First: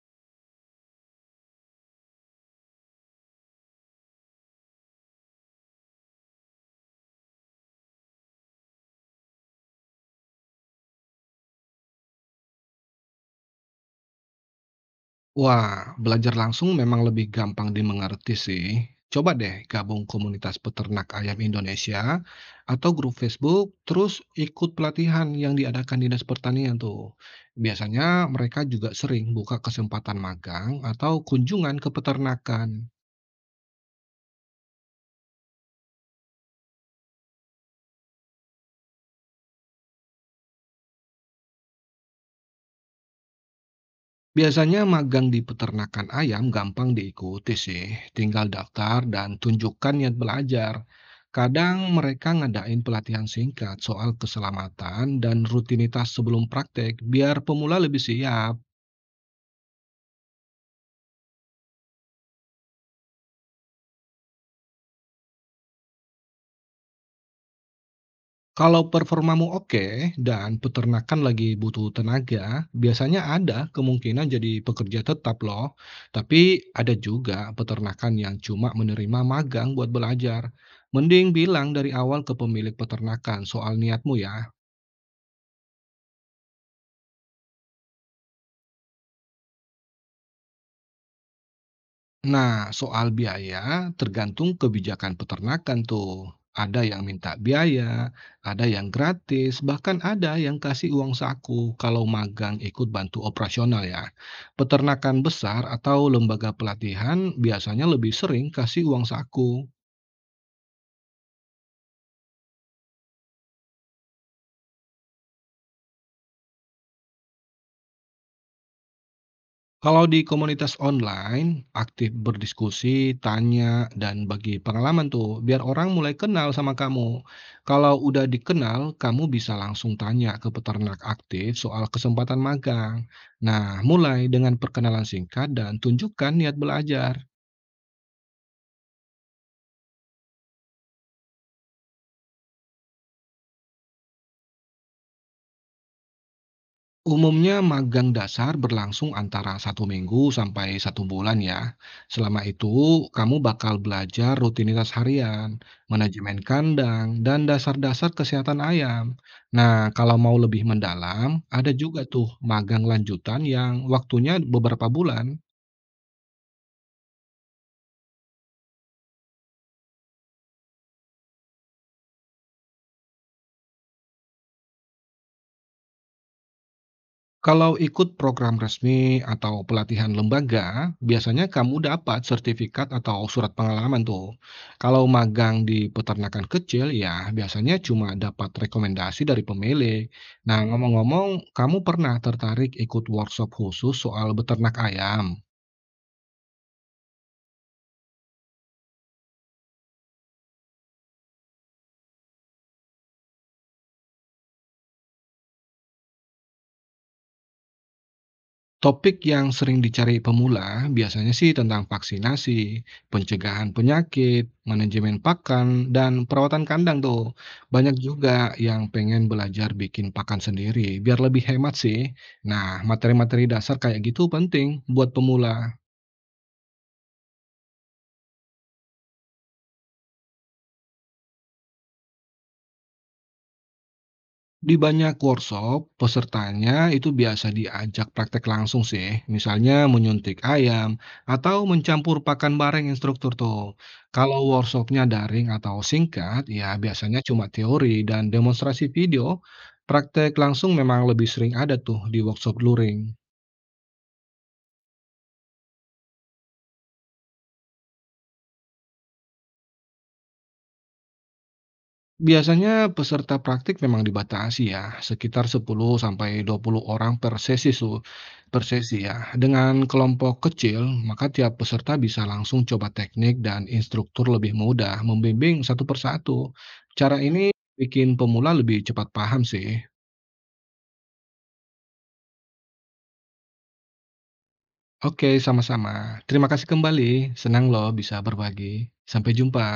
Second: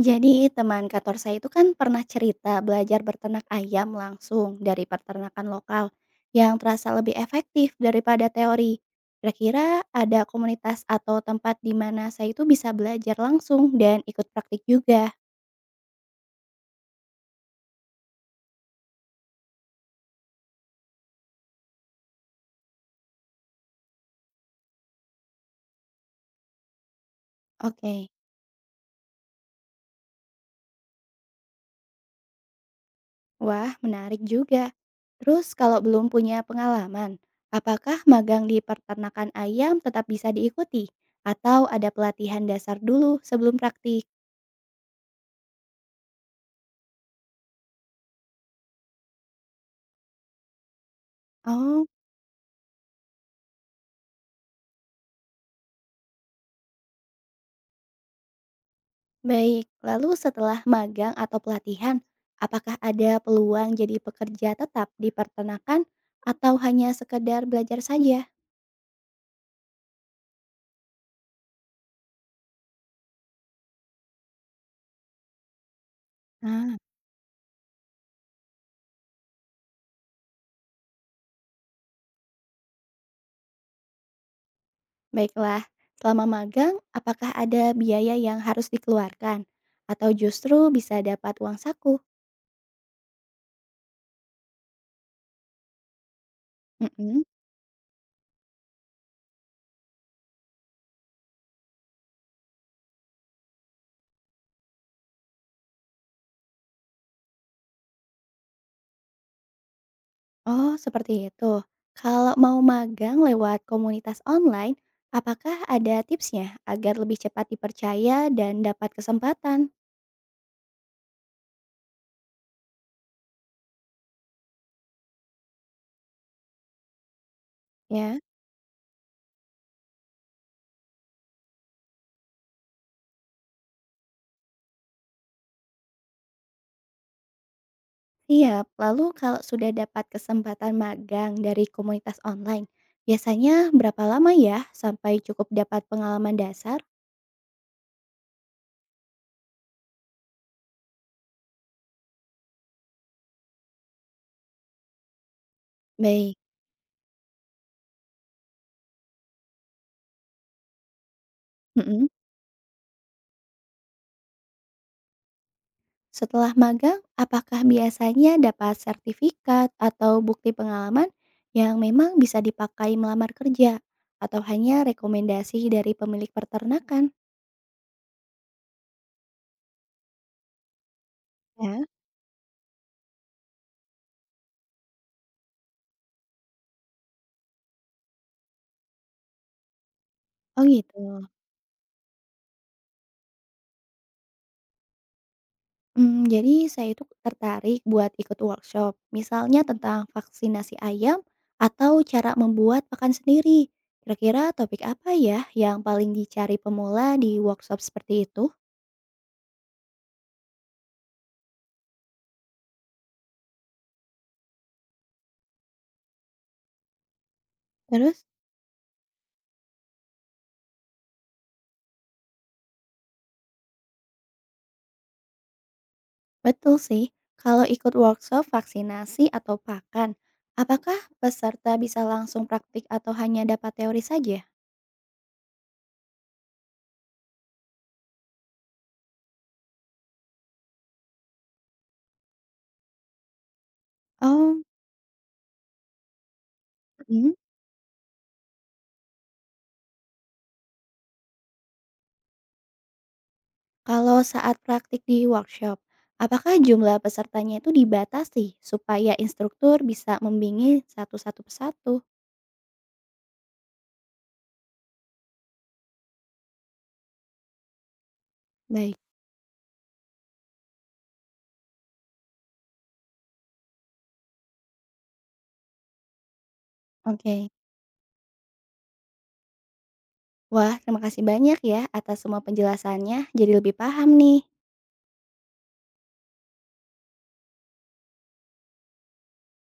Jadi teman kantor saya itu kan pernah cerita belajar berternak ayam langsung dari peternakan lokal yang terasa lebih efektif daripada teori. Kira-kira ada komunitas atau tempat di mana saya itu bisa belajar langsung dan ikut praktik juga. Wah, belajar langsung memang lebih gampang dimengerti sih. Coba deh gabung komunitas peternak ayam Indonesia atau grup Facebook, terus ikut pelatihan yang diadakan Dinas Pertanian tuh. Oke, Biasanya mereka juga sering buka kesempatan magang atau kunjungan ke peternakan. wah menarik juga. Terus kalau belum punya pengalaman, apakah magang di peternakan ayam tetap bisa diikuti? Atau ada pelatihan dasar dulu sebelum praktik? Biasanya magang di peternakan ayam gampang diikuti sih, tinggal daftar dan tunjukkan niat belajar. Kadang Oh, mereka ngadain pelatihan singkat soal keselamatan dan rutinitas sebelum praktek biar pemula lebih siap. baik, lalu setelah magang atau pelatihan, apakah ada peluang jadi pekerja tetap di peternakan atau hanya sekedar belajar saja? Kalau performamu oke dan peternakan lagi butuh tenaga, biasanya ada kemungkinan jadi pekerja tetap loh. Tapi Nah, ada juga peternakan yang cuma menerima magang buat belajar. Mending bilang dari awal ke pemilik peternakan soal niatmu ya. baiklah, selama magang, apakah ada biaya yang harus dikeluarkan atau justru bisa dapat uang saku? Nah, soal biaya tergantung kebijakan peternakan tuh. Ada yang Mm-mm. minta biaya, ada yang gratis, bahkan ada yang kasih uang saku kalau magang ikut bantu operasional ya. Peternakan besar atau lembaga pelatihan biasanya lebih sering kasih uang saku. Oh, seperti itu. Kalau mau magang lewat komunitas online, apakah ada tipsnya agar lebih cepat dipercaya dan dapat kesempatan? Kalau di komunitas online, aktif berdiskusi, tanya, dan bagi pengalaman tuh, biar orang mulai kenal sama kamu. Kalau Ya. udah dikenal, kamu bisa langsung tanya ke peternak aktif soal kesempatan magang. Nah, mulai dengan perkenalan singkat dan tunjukkan niat belajar. Iya, lalu kalau sudah dapat kesempatan magang dari komunitas online, biasanya berapa lama ya sampai cukup dapat pengalaman dasar? Umumnya magang dasar berlangsung antara 1 minggu sampai 1 bulan ya. Selama itu, kamu bakal belajar rutinitas harian, manajemen Baik. kandang, dan dasar-dasar kesehatan ayam. Nah, kalau mau lebih mendalam, ada juga Mm-mm. tuh magang lanjutan yang waktunya beberapa bulan. Setelah magang, apakah biasanya dapat sertifikat atau bukti pengalaman yang memang bisa dipakai melamar kerja? Atau hanya rekomendasi dari pemilik peternakan? Kalau ikut program resmi atau pelatihan lembaga, biasanya kamu Ya. dapat sertifikat atau surat pengalaman tuh. Kalau magang di peternakan kecil, ya biasanya cuma dapat rekomendasi dari pemilik. Nah, Oh gitu. ngomong-ngomong, kamu pernah tertarik ikut workshop khusus soal beternak ayam? Jadi saya itu tertarik buat ikut workshop, misalnya tentang vaksinasi ayam atau cara membuat pakan sendiri. Kira-kira topik apa ya yang paling dicari pemula di workshop seperti itu? Topik yang sering dicari pemula biasanya sih tentang vaksinasi, pencegahan penyakit, manajemen pakan, dan perawatan kandang tuh. Banyak Terus? juga yang pengen belajar bikin pakan sendiri biar lebih hemat sih. Nah, materi-materi dasar kayak gitu penting buat pemula. Betul sih, kalau ikut workshop vaksinasi atau pakan, apakah peserta bisa langsung praktik atau hanya dapat teori saja? Di banyak workshop, pesertanya itu biasa diajak praktek langsung sih, misalnya menyuntik ayam atau mencampur pakan bareng instruktur tuh. Kalau Oh. workshopnya daring atau singkat, ya biasanya Mhm. cuma teori dan demonstrasi video. Praktek langsung memang lebih sering ada tuh di workshop luring. Kalau saat praktik di workshop, apakah jumlah pesertanya itu dibatasi supaya instruktur bisa membimbingi satu-satu persatu? Biasanya peserta praktik memang dibatasi ya, sekitar 10 sampai 20 orang per Baik. sesi ya. Dengan kelompok kecil, maka tiap peserta bisa langsung coba teknik dan instruktur lebih mudah membimbing satu persatu. Cara Oke. ini bikin pemula lebih cepat paham sih. Wah, terima kasih banyak ya atas semua penjelasannya. Jadi lebih paham nih. Oke, sama-sama. Terima kasih kembali. Senang loh bisa berbagi. Sampai jumpa.